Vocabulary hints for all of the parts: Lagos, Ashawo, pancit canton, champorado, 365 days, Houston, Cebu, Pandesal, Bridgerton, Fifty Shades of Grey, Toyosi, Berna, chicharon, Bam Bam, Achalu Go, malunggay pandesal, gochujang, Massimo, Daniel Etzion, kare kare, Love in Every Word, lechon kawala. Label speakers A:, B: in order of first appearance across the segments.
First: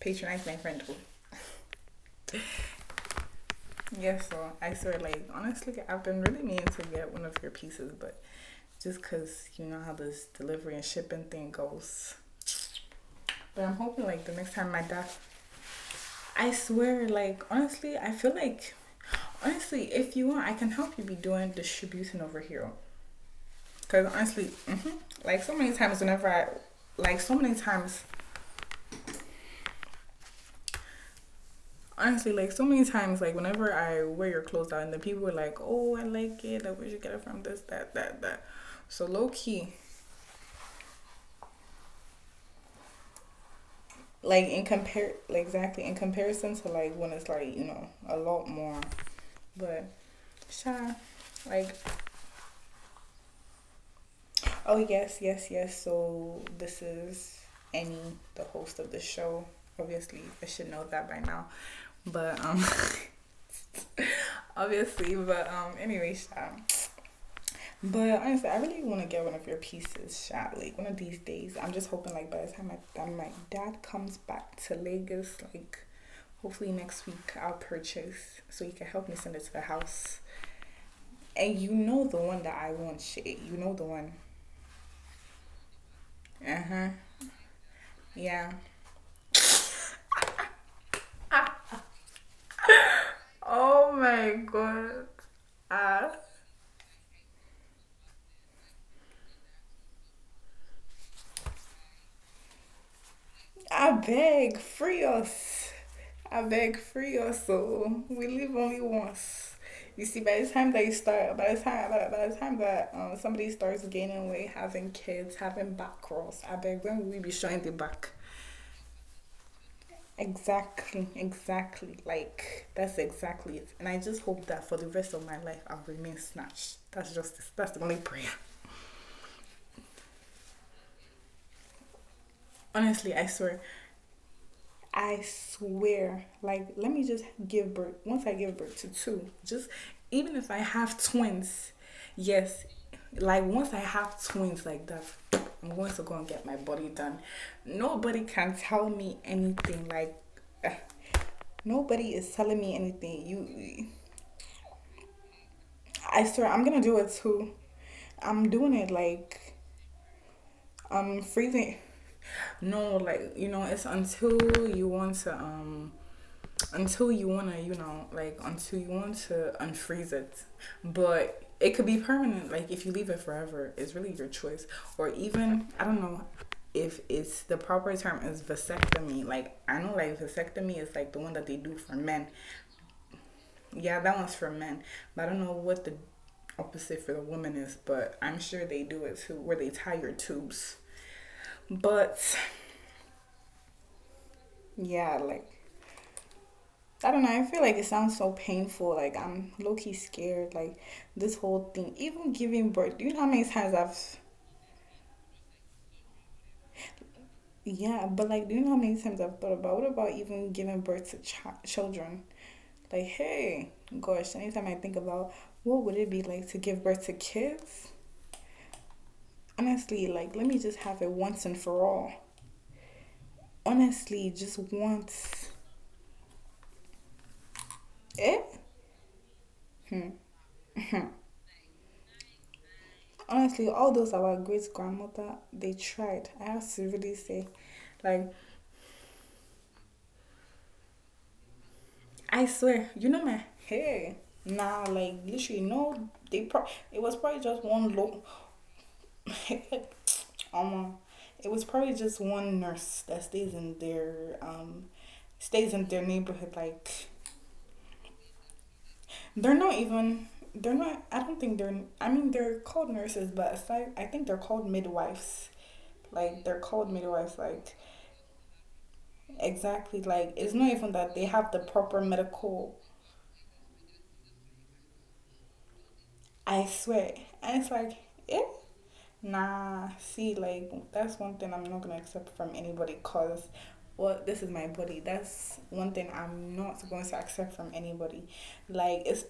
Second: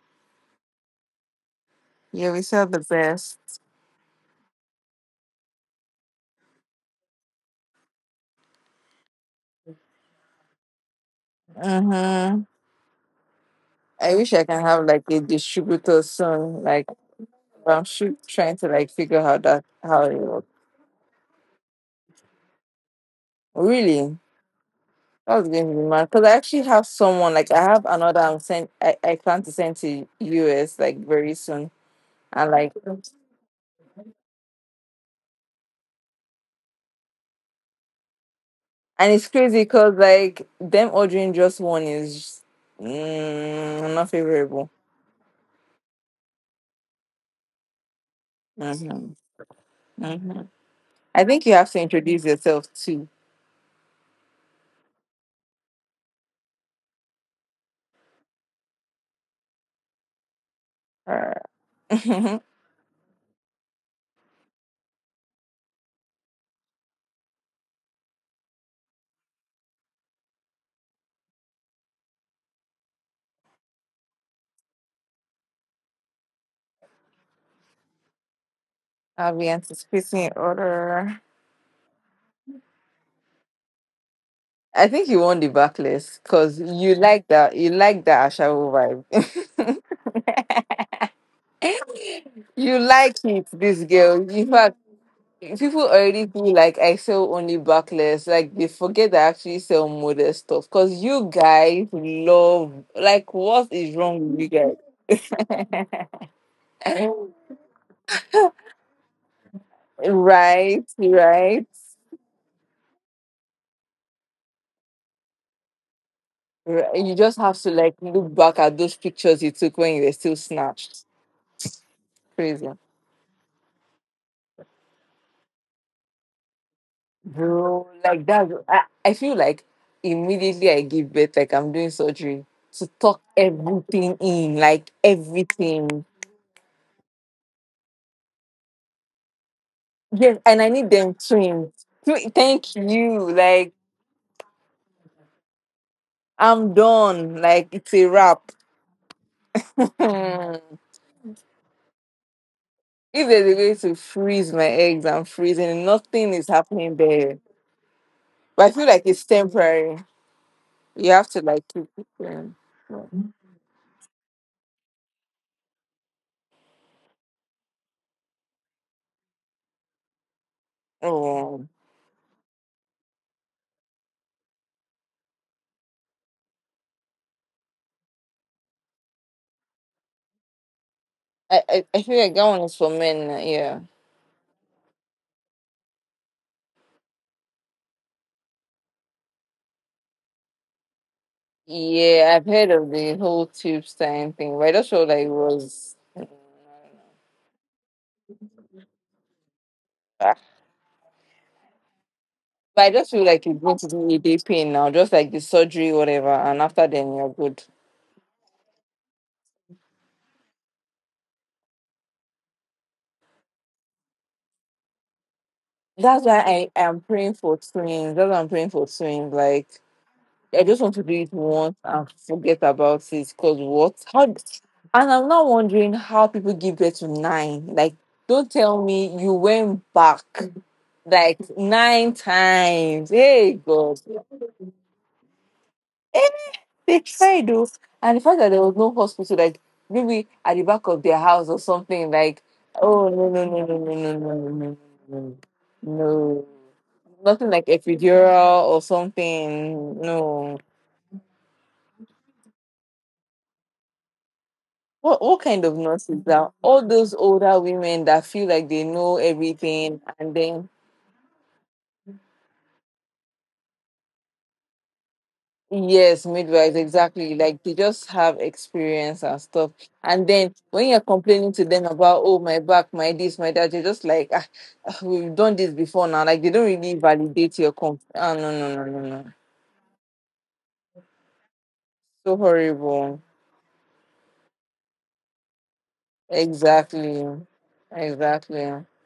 A: patronize my friend.
B: Yeah, we sell the best.
A: Yes, yeah, so I swear, like, honestly, I've been really meaning to get one of your pieces, but just because you know how this delivery and shipping thing goes.
B: Mm-hmm.
A: But I'm hoping,
B: I
A: like, the
B: wish I
A: next
B: can
A: time my
B: have like
A: dad,
B: a distributor
A: I
B: soon. Like,
A: swear, like,
B: but I'm
A: honestly, I
B: sure
A: feel
B: trying to
A: like,
B: like figure how that
A: honestly,
B: how
A: if
B: it
A: you want,
B: works.
A: I can help you be doing distributing over here. Because
B: Really,
A: honestly, like,
B: that's
A: so
B: going
A: many
B: to be
A: times,
B: mad. Cause
A: whenever
B: I
A: I,
B: actually have
A: like,
B: someone
A: so
B: like
A: many
B: I have
A: times.
B: another I'm sent. I plan to send to US like very soon.
A: Honestly,
B: And
A: like so
B: like,
A: many
B: and
A: times, like whenever I wear your clothes out, and the people are like, "Oh, I like it. Like, where'd you get it from? This, that, that, that." So
B: it's
A: low
B: crazy
A: key,
B: because like them ordering just one is not
A: like in
B: favorable.
A: compare, like exactly in comparison to like when it's like a lot more.
B: Mm-hmm.
A: But
B: Mm-hmm.
A: sure,
B: I think you
A: like
B: have to introduce yourself too.
A: oh yes, yes, yes. So this is Annie, the host of the show. Obviously, I should know that by now.
B: Uh,
A: But obviously, but anyway, sure. But honestly, I really want to get one of your pieces shot. Like one of these days, I'm just hoping like by the time I, my dad comes back to Lagos, like hopefully next week I'll purchase so he can help me send
B: I'll
A: it
B: be
A: to the house.
B: anticipating order.
A: And you know the one that I want, shit. You know the one.
B: I think you won the backlist because
A: Uh huh.
B: you like that. You like that
A: Yeah.
B: Ashawo vibe. You like it, this
A: Oh
B: girl.
A: my
B: In fact,
A: god.
B: people
A: Ah.
B: already feel like I sell only backless. Like they forget that I actually sell model stuff because you guys love. Like, what
A: I
B: is wrong with you
A: beg,
B: guys?
A: free us. I beg, free us. So we live only once. You see, by the time that
B: Right,
A: you start, by the
B: right.
A: time, by the time that somebody starts gaining weight, having kids, having back rolls, I beg, when
B: Right.
A: will
B: You
A: we be
B: just have
A: showing the
B: to like
A: back?
B: look back at those pictures you took when you were still
A: Exactly,
B: snatched.
A: exactly. Like
B: Crazy.
A: that's exactly it. And I just hope that for the rest of my life, I'll remain snatched. That's just that's the
B: Bro,
A: only
B: like
A: prayer.
B: that. I feel like immediately I give birth, like I'm doing surgery to
A: Honestly,
B: tuck
A: I swear.
B: everything in, like
A: I
B: everything.
A: swear, like, let me just give birth. Once I give birth to two, just even
B: Yes,
A: if I
B: and I need
A: have
B: them
A: twins,
B: twins.
A: yes,
B: Thank you.
A: like once
B: Like
A: I have twins like that, I'm going to go and get my
B: I'm
A: body done.
B: done. Like it's a
A: Nobody can
B: wrap.
A: tell me anything. Like,
B: If
A: uh, nobody is telling me anything.
B: there's a way
A: You,
B: to freeze my eggs, I'm freezing.
A: I
B: Nothing
A: swear,
B: is
A: I'm gonna do
B: happening
A: it
B: there.
A: too. I'm doing
B: But I
A: it
B: feel like it's
A: like
B: temporary. You have to
A: Freezing.
B: like keep it clean.
A: No, like it's until you want to until you wanna, like until you want to unfreeze it, but
B: Yeah.
A: it could be permanent. Like if you leave it forever, it's really your choice. Or even I don't know if it's the proper term is vasectomy. Like I know like vasectomy is like the one that they
B: I,
A: do
B: I,
A: for
B: I feel
A: men.
B: like that one is for men. Yeah.
A: Yeah, that one's for men. But I don't know what the opposite for the woman is, but I'm sure they do it too, where they tie your tubes. But
B: Yeah, I've heard of the whole tube sign thing, but I just
A: yeah,
B: feel like it
A: like
B: was.
A: I don't know. I feel like it sounds so painful. Like I'm low key
B: Ah.
A: scared. Like this whole thing, even giving
B: But
A: birth.
B: I
A: Do you
B: just
A: know how
B: feel
A: many
B: like it's
A: times
B: going to
A: I've
B: be a day pain now, just like the surgery, whatever, and after then you're good.
A: yeah, but like, do you know how many times I've thought about what about even giving birth to children? Like, hey, gosh, anytime I think about what would it be
B: That's why
A: like to
B: I
A: give birth
B: am
A: to
B: praying for
A: kids,
B: twins. That's why I'm praying for twins. Like.
A: honestly, like, let me
B: I
A: just
B: just
A: have
B: want
A: it
B: to do it
A: once and
B: once
A: for all.
B: and forget about it. Cause what?
A: Honestly,
B: How? And
A: just
B: I'm
A: once.
B: now wondering how people give birth to nine. Like, don't
A: It.
B: tell me you went
A: Hmm.
B: back
A: Hmm.
B: like nine times. Hey
A: Honestly, all
B: God,
A: those our great grandmother, they tried.
B: hey,
A: I have to
B: they
A: really say,
B: tried though, and the
A: like,
B: fact that there was no hospital, like maybe at the back of their house or something.
A: I
B: Like,
A: swear, you
B: oh
A: know
B: no,
A: my
B: no, no, no, no,
A: hair
B: no, no, no,
A: now,
B: no,
A: like
B: no,
A: literally, no, they
B: no.
A: it was probably
B: Nothing
A: just
B: like
A: one low.
B: epidural or something. No.
A: um, it was probably just one nurse that
B: What kind
A: stays
B: of
A: in their
B: nonsense
A: neighborhood.
B: that all
A: Like,
B: those older women that feel like they know
A: they're not
B: everything
A: even.
B: and
A: They're
B: then
A: not. I don't think they're. I mean, they're called nurses, but aside, I think they're called midwives.
B: yes,
A: Like, they're
B: midwives
A: called midwives.
B: exactly like
A: Like
B: they just have experience and stuff.
A: exactly.
B: And
A: Like it's
B: then
A: not even
B: when you're
A: that they have
B: complaining
A: the
B: to them
A: proper
B: about oh my
A: medical.
B: back, my this, my that, you're just like ah, ah, we've done this before now. Like they
A: I
B: don't really
A: swear. And
B: validate
A: it's
B: your
A: like,
B: comp.
A: eh?
B: Ah, no, no, no, no, no,
A: Nah. See, like that's one thing I'm not gonna accept
B: so
A: from anybody.
B: horrible.
A: Cause, well, this is my body. That's one thing I'm not going to
B: Exactly,
A: accept from anybody. Like
B: exactly.
A: it's.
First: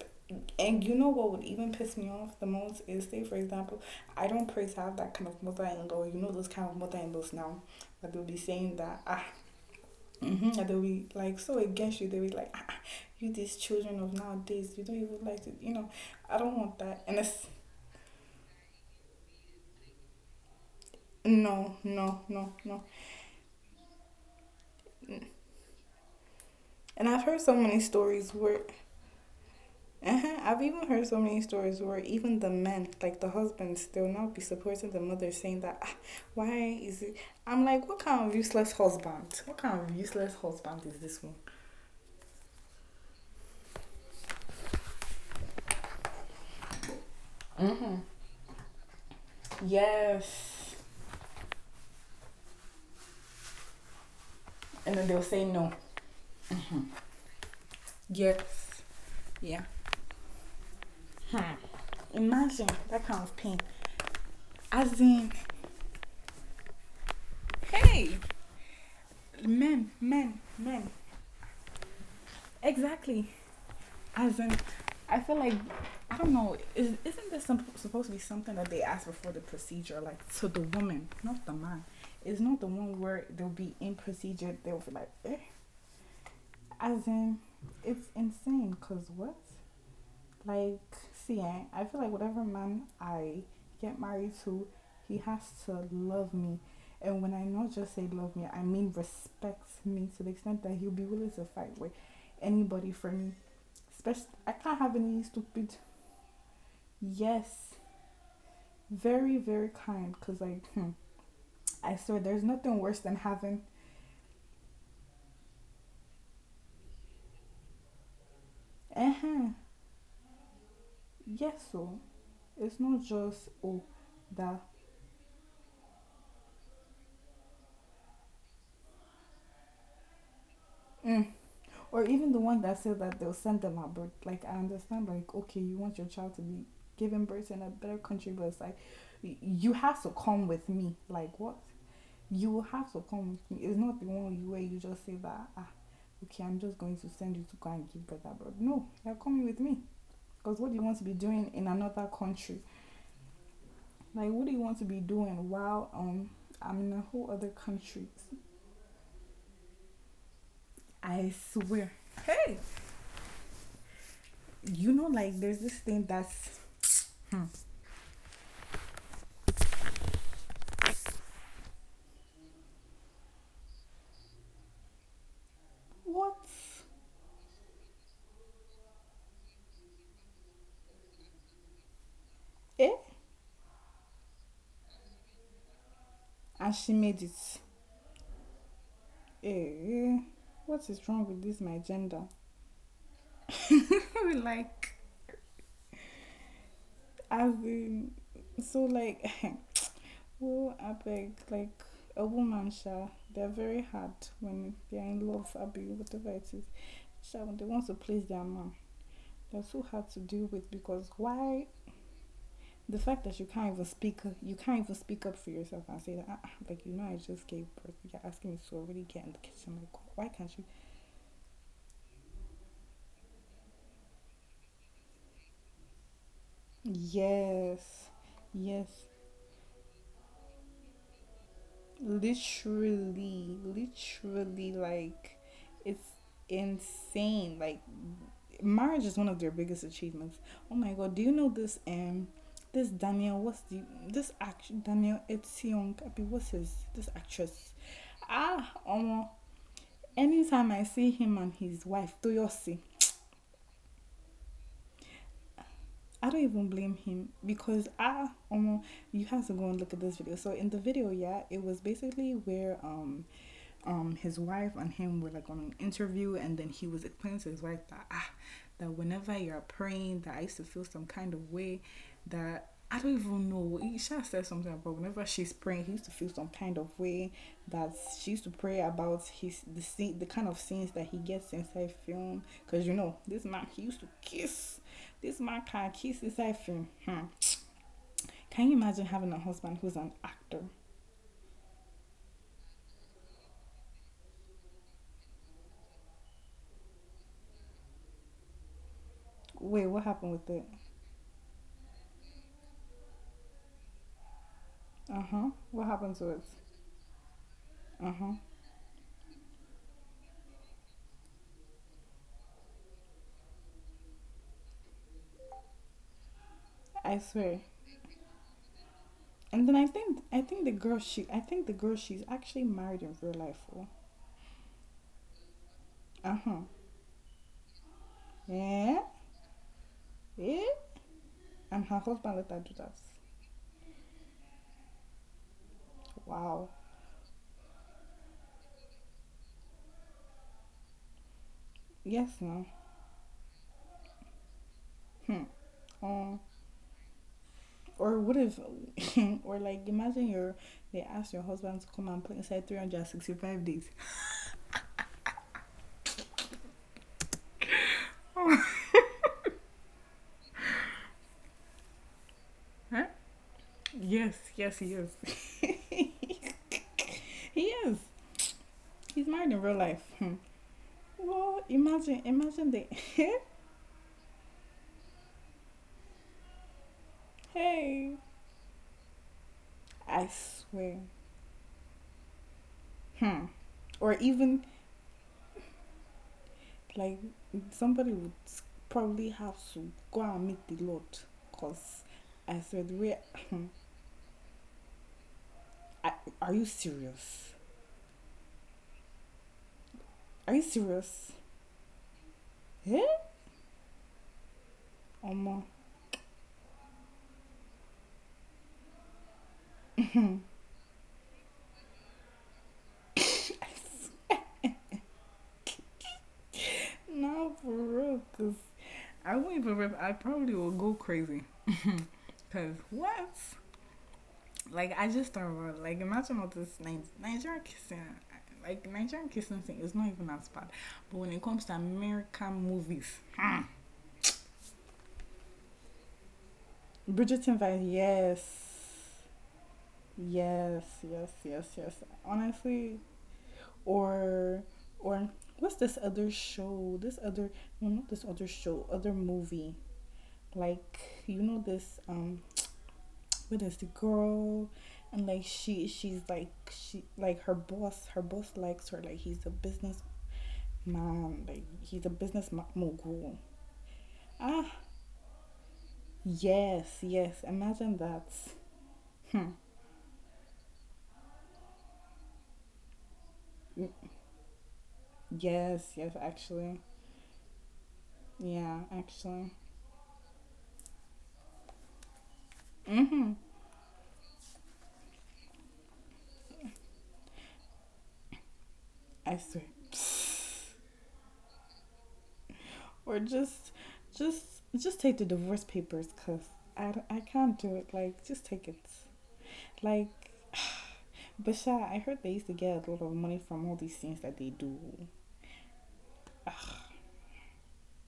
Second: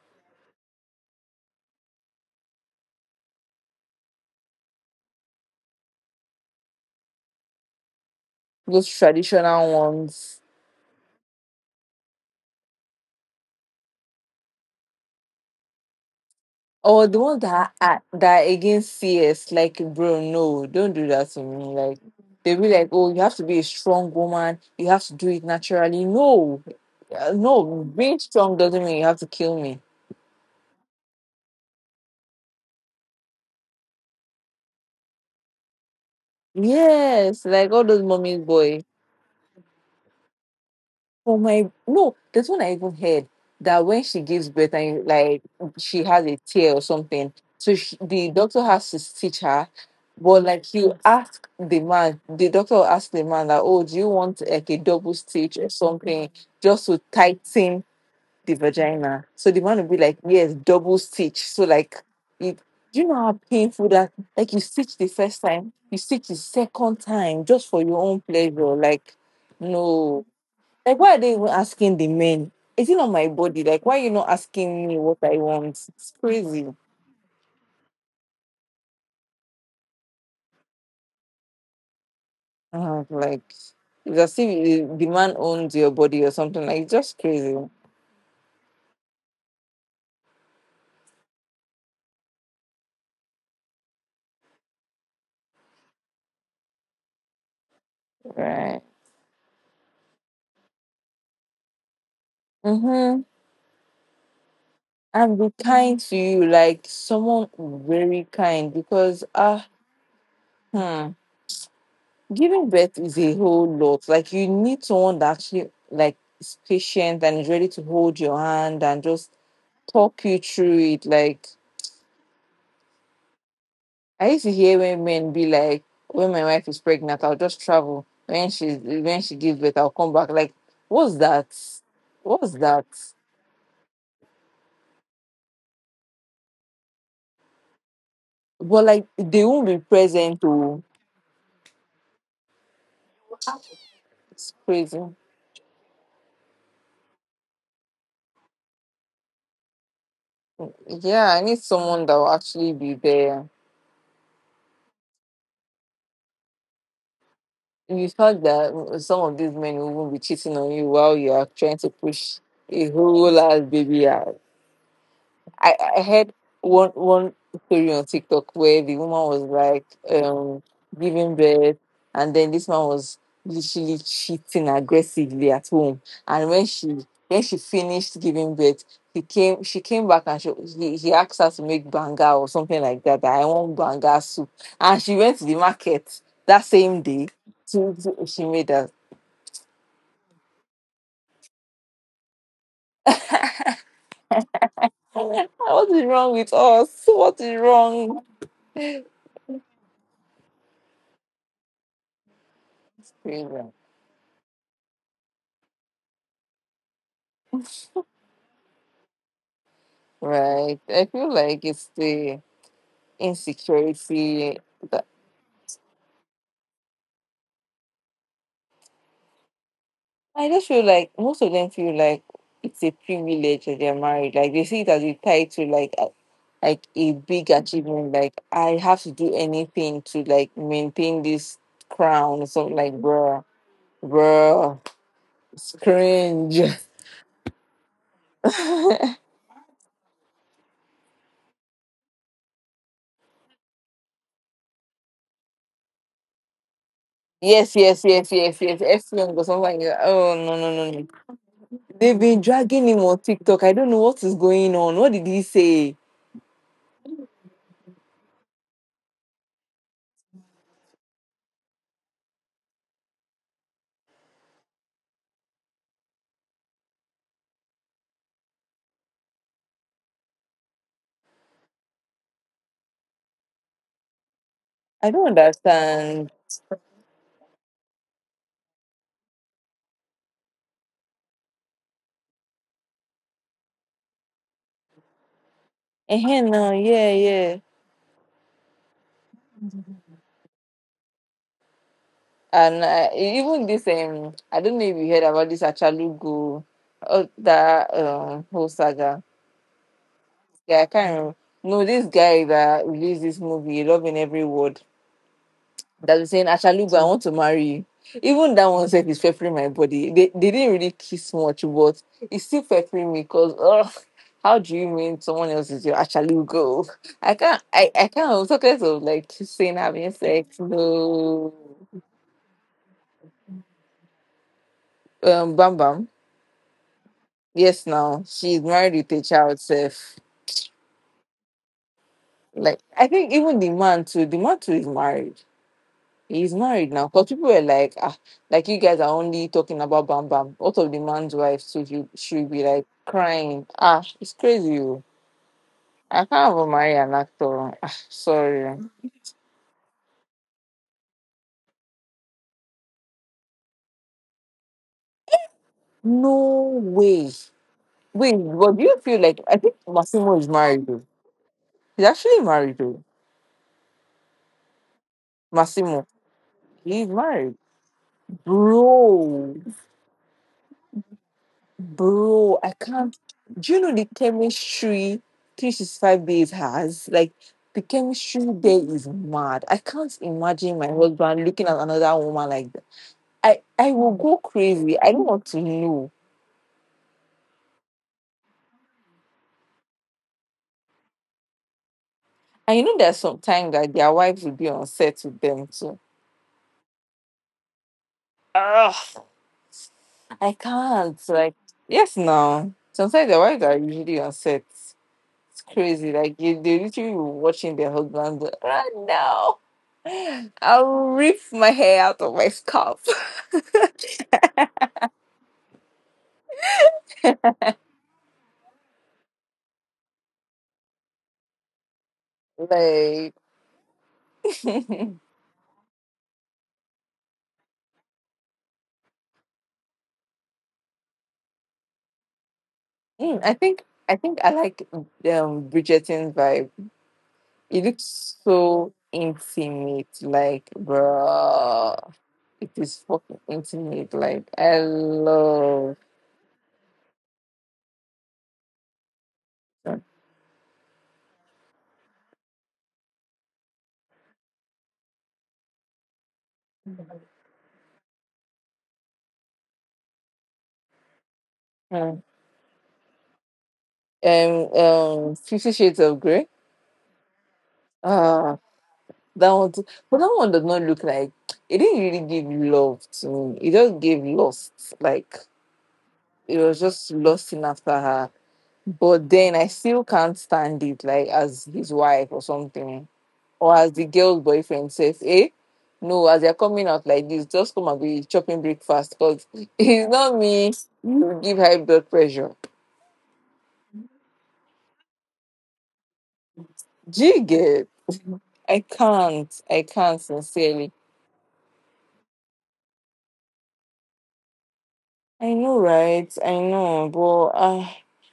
A: And you know what would even piss me off the most is say for example, I don't pray to have that kind of mother in law. You know those kind of mother in laws now that they'll be saying
B: Those
A: that ah
B: traditional ones.
A: mm-hmm. And they'll be like so against you. They'll be like, ah, ah, you these children of nowadays, you don't even like to, I don't want
B: Or
A: that.
B: the
A: And
B: ones
A: it's
B: that are against CS, like bro, no, don't do that to me.
A: no,
B: Like
A: no,
B: they
A: no,
B: be like,
A: no.
B: oh, you have to be a strong woman. You have to do it naturally. No,
A: And
B: uh,
A: I've heard
B: no,
A: so many
B: being
A: stories
B: strong
A: where,
B: doesn't mean you have to kill me.
A: uh-huh, I've even heard so many stories where even the men, like the husbands, they'll not be supporting the mother, saying that, "Ah, why is it?"
B: Yes, like
A: I'm
B: all
A: like,
B: those
A: what
B: mommy's
A: kind of
B: boy.
A: useless husband? What kind of useless husband is this
B: Oh
A: one?
B: my no, there's one I even heard that when she gives birth and like she has a tear or something, so she,
A: Mm-hmm.
B: the doctor has to stitch her. But like
A: Yes.
B: you ask the man, the doctor will ask the man that, oh, do you want like a
A: And
B: double
A: then they'll
B: stitch
A: say
B: or
A: no.
B: something just to tighten the
A: Yes.
B: vagina? So the
A: Yeah.
B: man will be like, yes, double stitch. So
A: Hmm.
B: like, it,
A: Imagine
B: do you know
A: that kind
B: how
A: of pain.
B: painful that? Like you stitch
A: As
B: the
A: in,
B: first time, you stitch the second time just for your own
A: hey,
B: pleasure. Like,
A: men,
B: no.
A: men, men.
B: Like, why are they even asking the men? Is it not my
A: Exactly.
B: body? Like, why are you not
A: As in,
B: asking me what
A: I
B: I
A: feel like
B: want? It's
A: I don't know.
B: crazy.
A: Is isn't this some, supposed to be something that they ask before the procedure, like to the woman, not the man? It's not the
B: And I was
A: one where
B: like,
A: they'll be in
B: it's as if
A: procedure. They'll
B: the
A: be
B: the
A: like,
B: man
A: eh.
B: owns your body or something. Like, it's
A: As
B: just
A: in,
B: crazy.
A: it's insane. Cause what? Like, see, eh, I feel like whatever man I get married to, he has to love me. And when I not just say love me, I
B: Right.
A: mean respect me to the extent that he'll be willing to fight with anybody
B: Mm-hmm.
A: for me. Especially, I can't have any
B: And be
A: stupid
B: kind to you, like someone
A: yes.
B: very kind, because
A: Very,
B: ah,
A: very kind. Because, like, hmm,
B: hmm,
A: I swear there's
B: giving
A: nothing
B: birth
A: worse
B: is
A: than
B: a whole
A: having,
B: lot. Like you need someone that actually like is patient and is ready to hold your hand and
A: uh
B: just
A: huh,
B: talk you through it. Like
A: yes, so. It's not just, oh,
B: I used to
A: that,
B: hear when men be like, when my wife is pregnant, I'll just travel. When she gives birth, I'll come back. Like, what's
A: mm,
B: that?
A: or even
B: What's
A: the one
B: that?
A: that said that they'll send them at birth. Like I understand, like okay, you want your child to be given birth in a better country, but it's
B: But
A: like
B: like they won't be
A: you have to
B: present
A: come
B: to
A: with me. Like what? You will have to come with me. It's not the
B: it's
A: one where you
B: crazy.
A: just say that ah, okay, I'm just going to send you to go and give birth abroad. No, you're coming with me. Because what do you want to
B: Yeah,
A: be
B: I need
A: doing in
B: someone that
A: another
B: will actually
A: country?
B: be there.
A: Like what do you want to be doing while I'm in a whole other
B: You
A: country?
B: thought that some of these men will even be cheating on you while you are
A: I
B: trying to
A: swear.
B: push
A: Hey,
B: a whole ass baby out.
A: like
B: I,
A: there's this
B: I
A: thing
B: heard
A: that's
B: one story on TikTok where the woman was like giving birth, and then this man was literally cheating aggressively at home. And
A: what
B: when she finished giving birth, he came she came back and she he asked her to make banga or something like
A: eh?
B: that. That I want banga soup, and she went to the market that
A: And
B: same
A: she
B: day.
A: made it.
B: She made that.
A: Eh, what is wrong with this, my gender? like,
B: What is wrong with us? What is
A: as
B: wrong?
A: in, so like, oh, I beg, like, a woman,
B: It's
A: sha,
B: crazy.
A: they're very hard when they're in love, abi, whatever it is. Sha, when they want to please their man, they're so hard to deal
B: Right.
A: with
B: I
A: because
B: feel like
A: why?
B: it's the
A: The fact that you can't even speak,
B: insecurity
A: you can't
B: that
A: even speak up for yourself and say that, ah, ah, like, I just gave birth. You're asking me to already get in the kitchen. Like, why
B: I just
A: can't you
B: feel like most of them feel like it's a privilege that they're married. Like they see it as a title, like a big achievement.
A: yes,
B: Like I have to
A: yes,
B: do anything to like maintain this crown or something like bruh.
A: literally,
B: Bruh.
A: literally, like
B: It's
A: it's
B: cringe.
A: insane. Like
B: Yes,
A: marriage is one of their biggest achievements. Oh my god, do you know this? This Daniel, what's the this act Daniel Etzion? Abi, what's his this
B: yes,
A: actress?
B: yes, yes, yes.
A: Ah,
B: F young or something like that. Oh, no, no, no,
A: anytime I
B: no.
A: see him and his
B: They've
A: wife
B: been dragging him
A: Toyosi.
B: on TikTok. I don't know what is going on. What did he say?
A: I don't even blame him because ah, you have to go and look at this video. So in the video, yeah, it was basically where his wife and him were like on an interview and then he was explaining to his wife that ah that whenever you're praying that I used to feel some kind of way that I don't even know. Isha said something
B: I
A: about
B: don't
A: whenever she's praying, he used
B: understand.
A: to feel some kind of way that she used to pray about his the scene, the kind of scenes that he gets inside film. Cause you know this man, he used to kiss. This man can
B: Eh,
A: kiss
B: no,
A: inside
B: yeah,
A: film. Hmm.
B: yeah.
A: Can you imagine having a husband who's an actor?
B: And even this I don't know if you heard about this Achalu Go, oh, that whole saga.
A: Wait, what happened with
B: Yeah,
A: it?
B: I can't remember. No, this guy that released this movie, Love in Every Word,
A: Uh huh. What
B: that was
A: happened
B: saying,
A: to it?
B: Ashalugu, I want to marry you.
A: Uh huh.
B: Even that one said is feffering my body. They didn't really kiss much, but it's still feffering me because oh, how do you mean someone else is your Ashalugu? I
A: I
B: can't
A: swear.
B: I, I can't I'm talking of like kissing,
A: And then I
B: having
A: think
B: sex,
A: I think the girl she
B: no.
A: I think the girl she's actually married in real life. Oh.
B: Um, Bam Bam.
A: Uh huh.
B: Yes now. She's married with
A: Yeah.
B: a child self.
A: Yeah. And her husband let
B: Like
A: her do
B: I
A: that.
B: think even the man too is married. He's
A: Wow.
B: married now. Because people were like, ah, like you guys are only talking about Bam Bam. What of the man's wife should you should
A: Yes.
B: be
A: No.
B: like crying? Ah, it's crazy. Oh.
A: Hmm.
B: I
A: Um.
B: can't even marry an actor. Ah,
A: Or what if?
B: sorry.
A: or like imagine your they ask your husband to come and play inside 365 days.
B: No way. Wait, what do you feel like? I think Massimo is married though. He's actually married though.
A: Huh? Yes. Yes.
B: Massimo.
A: Yes.
B: He's married.
A: he is. He's
B: Bro.
A: married in real life. Hmm. Well, imagine
B: Bro, I
A: imagine the.
B: can't. Do you know the chemistry 365 days has? Like, the
A: Hey.
B: chemistry there is mad. I can't
A: I
B: imagine my
A: swear.
B: husband looking at another woman like that. I,
A: Hmm.
B: I will
A: Or
B: go
A: even
B: crazy. I don't want to know.
A: like somebody would probably have to go and meet the Lord because I
B: And you know,
A: said,
B: there's
A: wait,
B: some time that their wives will be on set with them too.
A: are you serious?
B: Ugh, I
A: Are you
B: can't.
A: serious?
B: Like, yes, now.
A: Yeah?
B: Sometimes their wives are usually on set. It's
A: Omo.
B: crazy. Like you, they literally were watching their husband right now. I'll rip my hair out of my scalp.
A: No, for real. Cause I won't even rip. I probably will go crazy. Cause
B: Like,
A: what? Like I just thought about. Know. Like imagine all this Nigerian kissing. Like Nigerian kissing thing is not even as bad. But when it comes to American movies,
B: mm, I think I like Bridgerton's vibe.
A: Bridgerton
B: It
A: Vine,
B: looks
A: yes.
B: so intimate. Like,
A: Yes, yes, yes,
B: bro,
A: yes.
B: it is
A: Honestly,
B: fucking intimate. Like, I
A: or or
B: love.
A: what's this other show? This other no, not this other show, other movie. Like you know this what is the girl? And like she she's like she like her boss likes her, like he's a businessman, like
B: Mm.
A: he's a mogul. Ah,
B: 50 Shades of Grey.
A: yes, yes. Imagine that.
B: Ah. That one,
A: Hmm.
B: too. But that one does not look like it didn't really give love to me. It just gave lust. Like
A: Yes, yes.
B: it was
A: Actually,
B: just lusting after her.
A: yeah.
B: But then I
A: Actually.
B: still can't stand it. Like as his wife or something,
A: Mm-hmm.
B: or as the girl's boyfriend says, "Eh, no, as they're coming out like this, just come and be chopping breakfast because
A: I
B: it's not
A: swear.
B: me. You give high blood pressure.
A: Or just take the divorce papers, cause I,
B: Do you
A: I can't
B: get?
A: do it. Like, just
B: I
A: take it.
B: can't. I can't
A: Like,
B: sincerely.
A: Basha, I heard they used to get a lot of money from all these things that they do.
B: I know, right? I
A: Ugh,
B: know, but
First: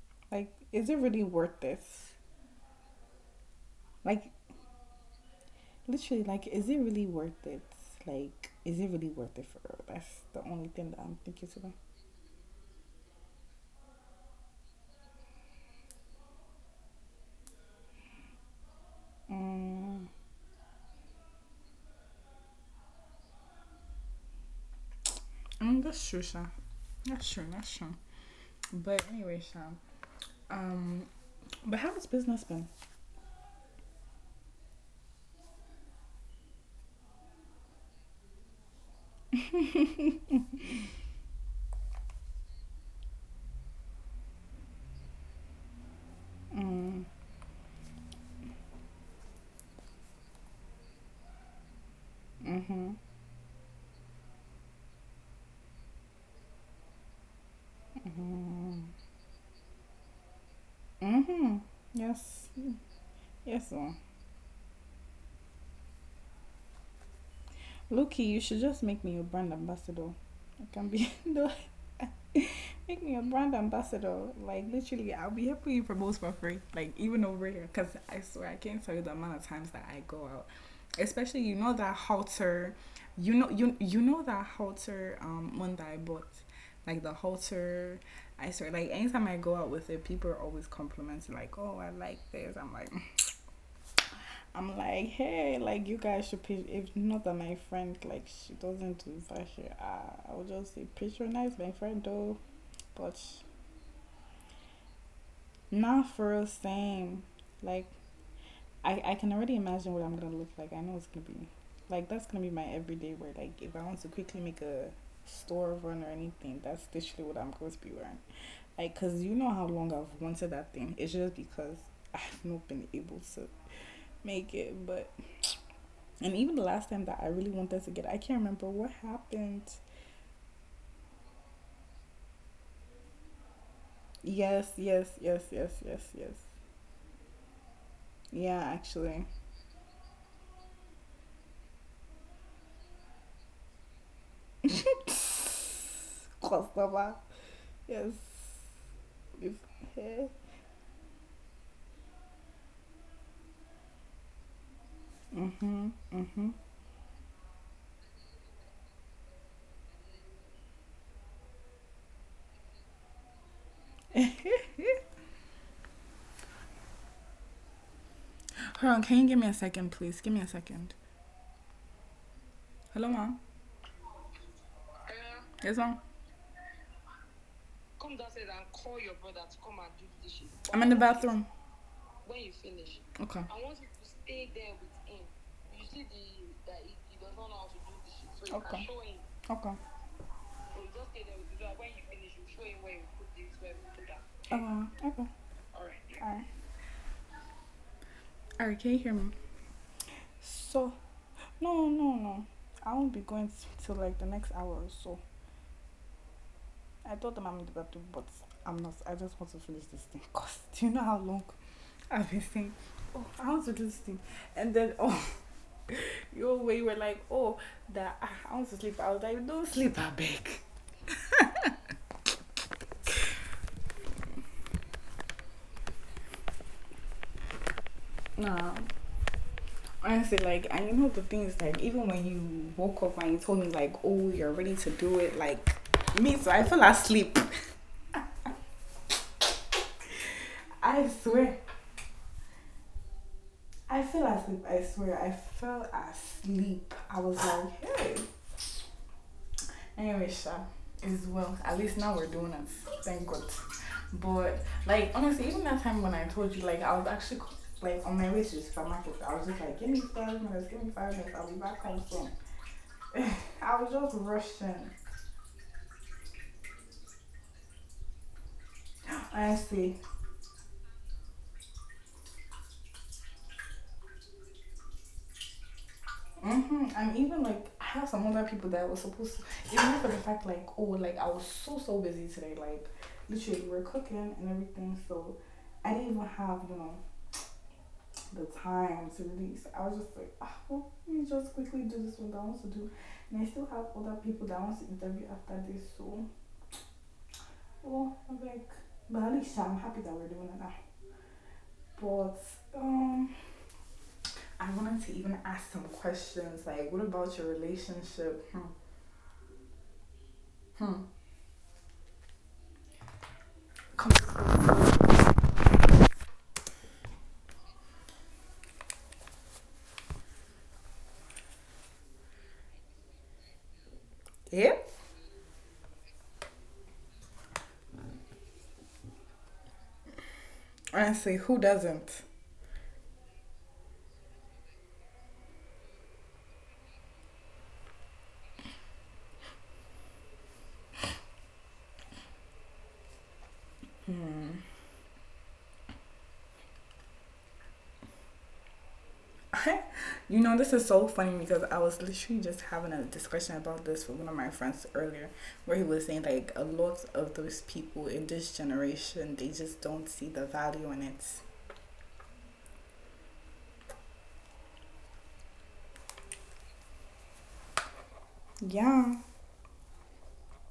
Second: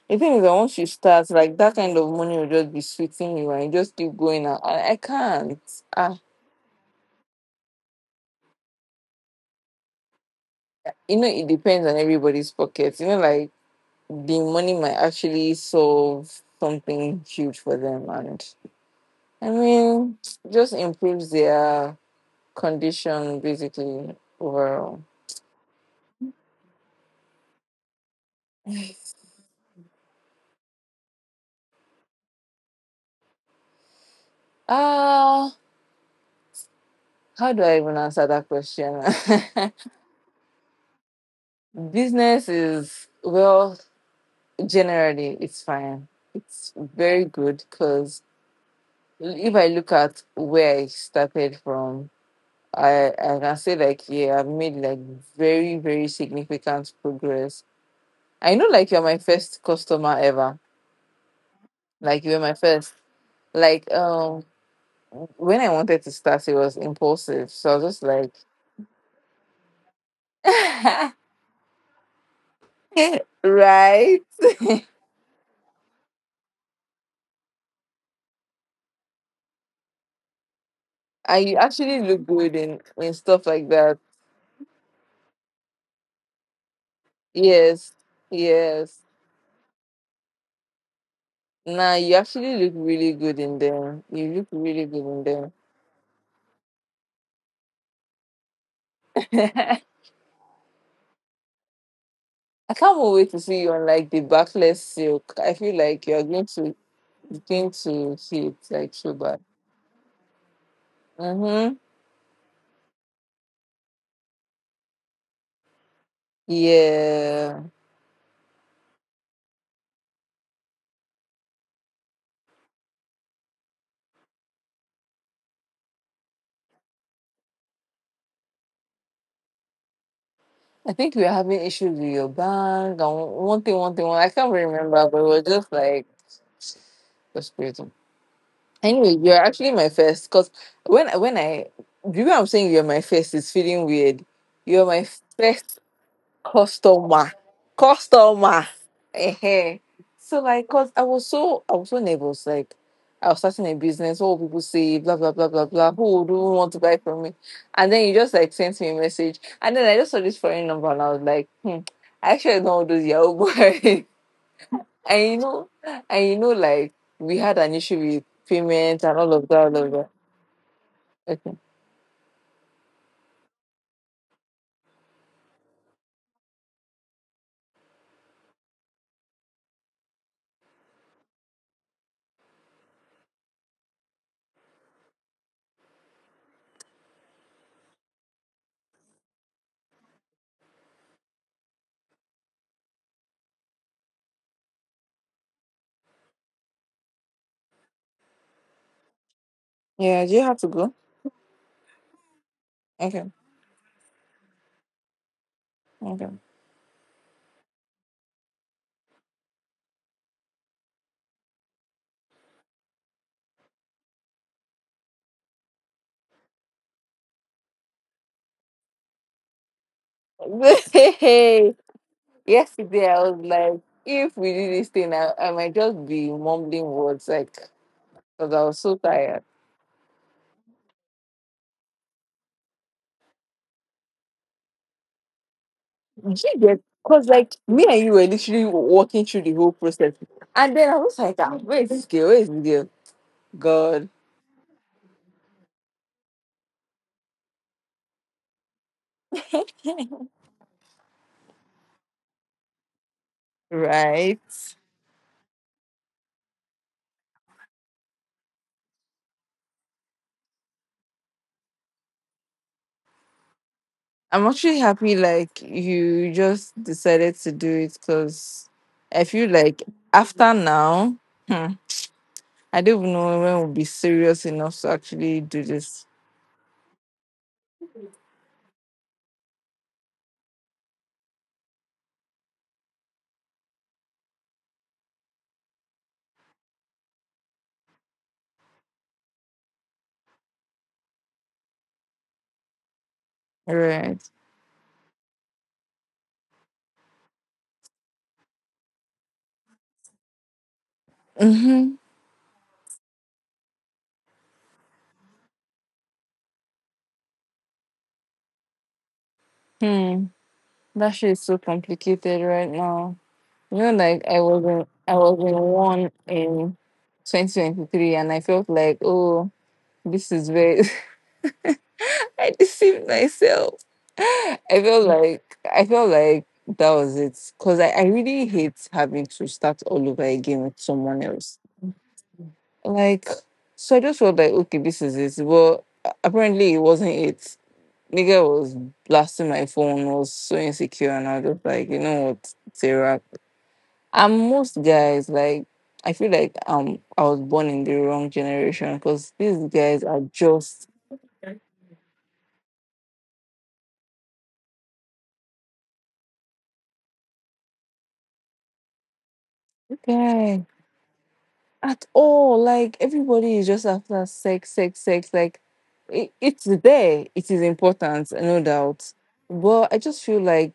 B: the thing is
A: like,
B: that once you
A: is it really
B: start, like
A: worth
B: that kind of
A: this?
B: money will just be sweating you, and you just keep
A: Like,
B: going. And I can't. Ah,
A: literally, like, is it really worth it? Like, is it really worth it for her? That's the only thing that
B: you
A: I'm
B: know, it
A: thinking today.
B: depends on everybody's pocket. You know, like the money might actually solve something huge for them, and I
A: Mm,
B: mean, it just improves their condition basically overall.
A: that's true, Sha. That's true, that's true. But anyway, Sha. Um, but how has business been?
B: Ah, how do I even answer that question? Business is well generally, it's fine. It's
A: Mm.
B: very good because if I look at where I started from, I can say like yeah, I've made like very, very significant progress. I know like you're my first customer ever.
A: Mm-hmm.
B: Like you were
A: Yes.
B: my first.
A: Yes,
B: Like
A: sir.
B: when I wanted to start it was impulsive. So I was just
A: Loki,
B: like
A: you should just make me your brand ambassador. I can be no, make me a brand
B: right.
A: ambassador. Like literally, I'll be helping you promote for free. Like even over here, because I swear I can't tell you the amount of times that I go out. Especially
B: And
A: you
B: you
A: know that
B: actually look good
A: halter,
B: in
A: you
B: stuff
A: know
B: like
A: you
B: that.
A: you know that halter, one that I bought, like the
B: Yes.
A: halter. I swear, like
B: Yes.
A: anytime I go out with it, people are always complimenting like, "Oh,
B: Nah,
A: I
B: you
A: like
B: actually
A: this."
B: look
A: I'm like,
B: really good in them. You look
A: I'm
B: really good
A: like,
B: in them.
A: hey, like you guys should pitch. If not that my friend, like she doesn't do fashion, I would just say patronize my friend though.
B: I can't
A: But
B: wait to see you on like the backless silk. I feel like
A: not for real, same.
B: you're going
A: Like
B: to see it like
A: I,
B: so
A: I can
B: bad.
A: already imagine what I'm gonna look like. I know it's gonna be
B: Mm-hmm.
A: like that's gonna be my everyday wear. Like if I want to quickly make a store run or anything, that's literally what I'm
B: Yeah.
A: going to be wearing. Like, cause you know how long I've wanted that thing. It's just because I've not been able to make it. But, and even the last time that I really wanted to get it, I can't remember what happened.
B: I think we are having issues with your bank and one thing, one thing, one. I can't really
A: Yes,
B: remember,
A: yes,
B: but it was
A: yes,
B: just
A: yes,
B: like
A: yes, yes.
B: frustrating.
A: Yeah,
B: Anyway,
A: actually.
B: you're actually my first because when I do you know what I'm saying, you're my first, it's feeling weird. You're my first
A: Customer.
B: customer
A: Yes.
B: customer
A: With
B: Ehen.
A: hair.
B: So like cause i was so nervous, like I was starting a business, what will people say, blah blah blah blah blah,
A: Mm-hmm.
B: who do
A: Mm-hmm.
B: want to buy from me? And then you just like sent me a message and then I just saw this foreign number and I was like hmm, I actually don't want those yahoo boy, and you know and you know like we had an issue with
A: Hold
B: payment
A: on,
B: and
A: can you
B: all
A: give
B: of
A: me
B: that
A: a
B: all of
A: second,
B: that
A: please? Give me a second.
B: Okay.
A: Hello, mom. Yes, mom. I'm in the bathroom. Okay. Okay. Okay. Okay. Alright. All right, can you hear me?
B: Yeah, do you have to
A: So,
B: go?
A: no, no, no. I won't be
B: Okay.
A: going till like the next hour or so.
B: Okay.
A: I told them I'm in the bathroom, but I'm not. I just want to finish this thing. Cause do you know how long I've been saying, oh, I want to do this thing, and then oh, your way were like, oh, that I want to sleep. I was like, don't sleep, I beg.
B: Yesterday, I was like, if we do this thing, I might just be mumbling words, like, because I
A: Nah,
B: was so tired.
A: honestly, like, and you know the thing is like, even when you woke up and you told me like, oh, you're ready to do it, like, me,
B: Did
A: so
B: you
A: I
B: get?
A: fell
B: Because,
A: asleep.
B: like, me and you were literally walking through the whole process.
A: I
B: And then I
A: swear,
B: was like, ah, where is this girl? Where is this girl?
A: I fell
B: God,
A: asleep. I swear, I fell asleep. I was like, hey. Anyway, Sha, it's well. At least now we're doing it. Thank God. But
B: right?
A: like honestly, even that time when I told you, like I was actually like on my way to the supermarket, I was just like, give me 5 minutes, give me 5 minutes, I'll be back home soon. I was just
B: I'm
A: rushing.
B: actually happy, like, you just decided to do it because I feel
A: Honestly,
B: like after now, hmm, I don't even know when we'll be serious enough to actually do this.
A: mm-hmm. And even like I have some other people that I was supposed to, even for the fact like, oh, like I was so busy today, like literally we're cooking and everything, so I didn't even have the time to release. I was just like, oh, well, let me just quickly do this one that I want to do, and I still have other
B: Right.
A: people that I want to interview after this, so well I'm like, but at least I'm happy that we're doing it now.
B: Mm-hmm.
A: But um I wanted to even ask some questions, like what about your relationship? Hmm.
B: hmm. That shit is so complicated right now. You know, like I was
A: Come,
B: in I was in one in 2023 and I felt like, oh, this is very, I deceived myself. I
A: yeah.
B: felt like that was it. Cause I really hate having to start all over again with someone
A: Honestly,
B: else.
A: who doesn't?
B: Like, so I just felt like, okay, this is it. But apparently it wasn't it. Nigga was blasting my phone, was so insecure and I was just like, you know what, Sarah. And
A: Hmm.
B: most guys, like, I feel like I was born in the wrong generation because these guys are
A: You know, this
B: just
A: is so funny because I was literally just having a discussion about this with one of my friends earlier, where he was saying like a lot of those people in this generation, they just don't see the
B: guy
A: value in it.
B: at all. Like everybody is just after sex, sex, sex. Like it's there. It is important, no doubt.
A: Yeah.
B: But I just feel like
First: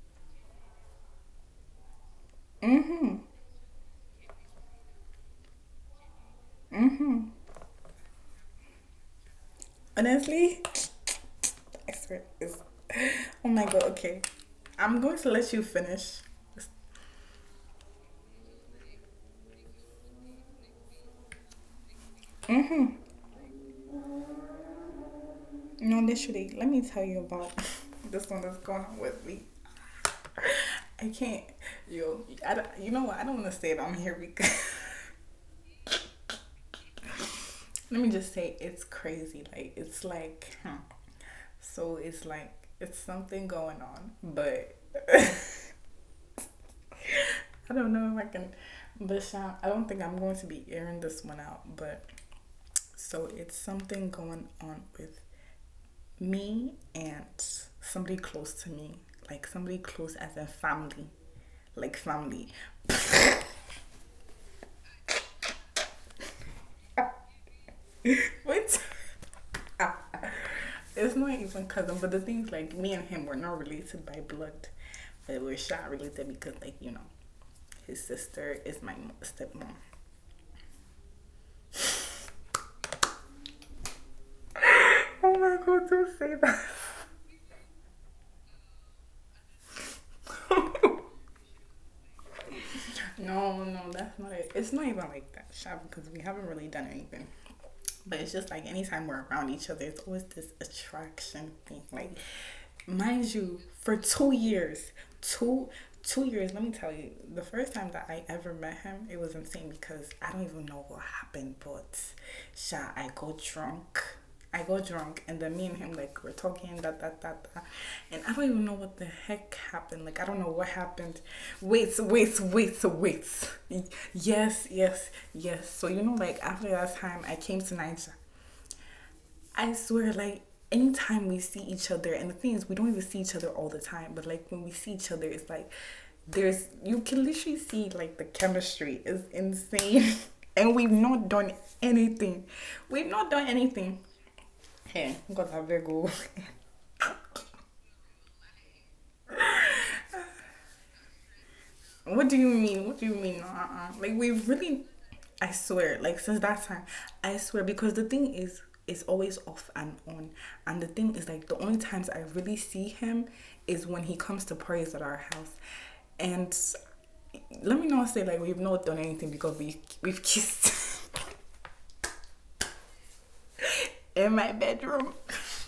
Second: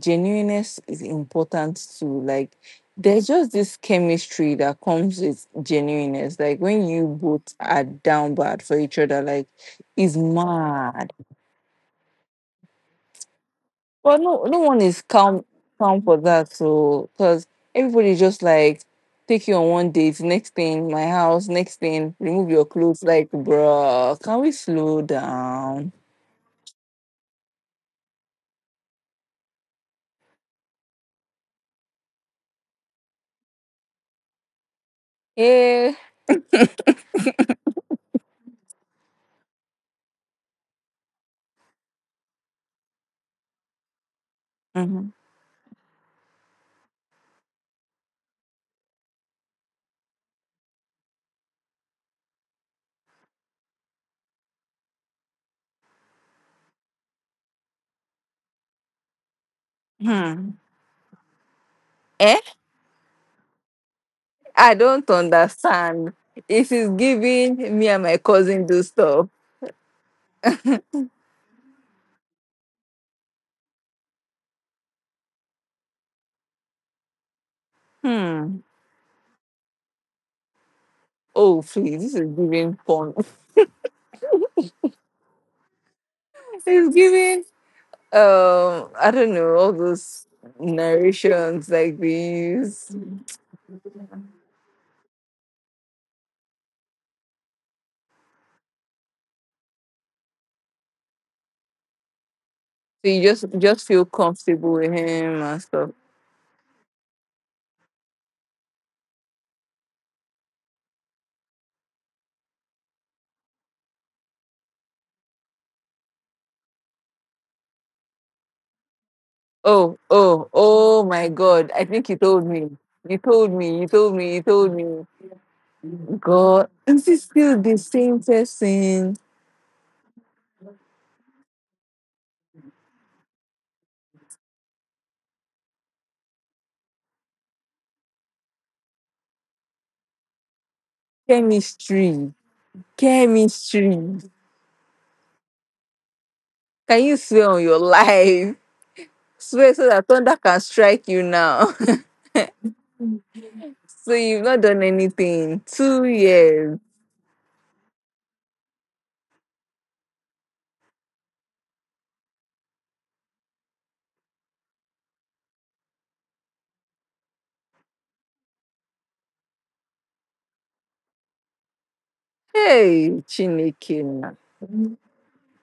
B: genuineness is important too. Like
A: Mm-hmm.
B: there's just this chemistry that comes with genuineness. Like when you
A: Mm-hmm.
B: both are down bad for each other, like it's
A: Honestly,
B: mad.
A: I swear it's oh my god,
B: Well,
A: okay.
B: no one
A: I'm
B: is
A: going to
B: calm
A: let you
B: calm for
A: finish.
B: that. So, because everybody just like take you on one date, next thing my house, next thing remove your
A: Mm-hmm.
B: clothes. Like, bruh, can we slow down?
A: No, literally, let me tell you about this one that's going on with me. I can't. Yo, I don't, you know what? I don't want to say it. I'm here because
B: Eh,
A: let me just say it's crazy. Like it's like, huh. So it's like, it's something going on, but
B: mhm,
A: I don't know if I can. But Sean, I don't think I'm going to be airing this one out. But so it's something going on with me and somebody close to me, like somebody close as a
B: hmm,
A: family, like
B: eh,
A: family.
B: I don't understand. It is giving me and my cousin
A: Wait.
B: do stuff.
A: It's not even cousin, but the thing's like me and him were not related by blood, but we're shot related because like you know, his sister
B: Hmm.
A: is my stepmom.
B: Oh, please, this is giving porn.
A: Oh my god, don't say that.
B: it's giving. I don't know all those narrations like these.
A: No, no, that's not it. It's not even like that, shot, because we haven't really done anything. But it's just like anytime we're around each other, it's always this attraction thing. Like,
B: So you
A: mind
B: just
A: you,
B: just
A: for
B: feel
A: two
B: comfortable
A: years,
B: with him and
A: two
B: stuff.
A: two years. Let me tell you, the first time that I ever met him, it was insane because I don't even know what happened. But, sha, I got drunk, and then me and him, like, we're talking da da da da, and I don't even know what the heck happened.
B: Oh,
A: Like I don't know
B: oh,
A: what
B: oh
A: happened.
B: my God.
A: Wait,
B: I
A: so,
B: think you
A: wait, so,
B: told
A: wait,
B: me.
A: so, wait.
B: You told me, you told me, you
A: Yes,
B: told
A: yes,
B: me.
A: yes. So you know like after
B: God,
A: that
B: is
A: time
B: is
A: I came
B: still
A: to
B: the
A: Nigeria.
B: same person.
A: I swear, like anytime we see each other, and the thing is we don't even see each other all the time, but like when we see each other, it's like there's, you can literally see like the chemistry is insane. And we've not done
B: Chemistry.
A: anything. We've not done anything.
B: Chemistry.
A: Hey, got a big
B: Can you swear on your life? Swear so that thunder can strike you now.
A: what do you mean? What do you mean? Uh-uh. Like
B: so
A: we
B: you've not
A: really,
B: done
A: I
B: anything.
A: swear.
B: Two
A: Like since that time,
B: years.
A: I swear, because the thing is, it's always off and on. And the thing is, like the only times I really see him is when he comes to parties at our house, and let me not say like we've not done anything because we've kissed
B: Hey, Chineke.
A: in my bedroom.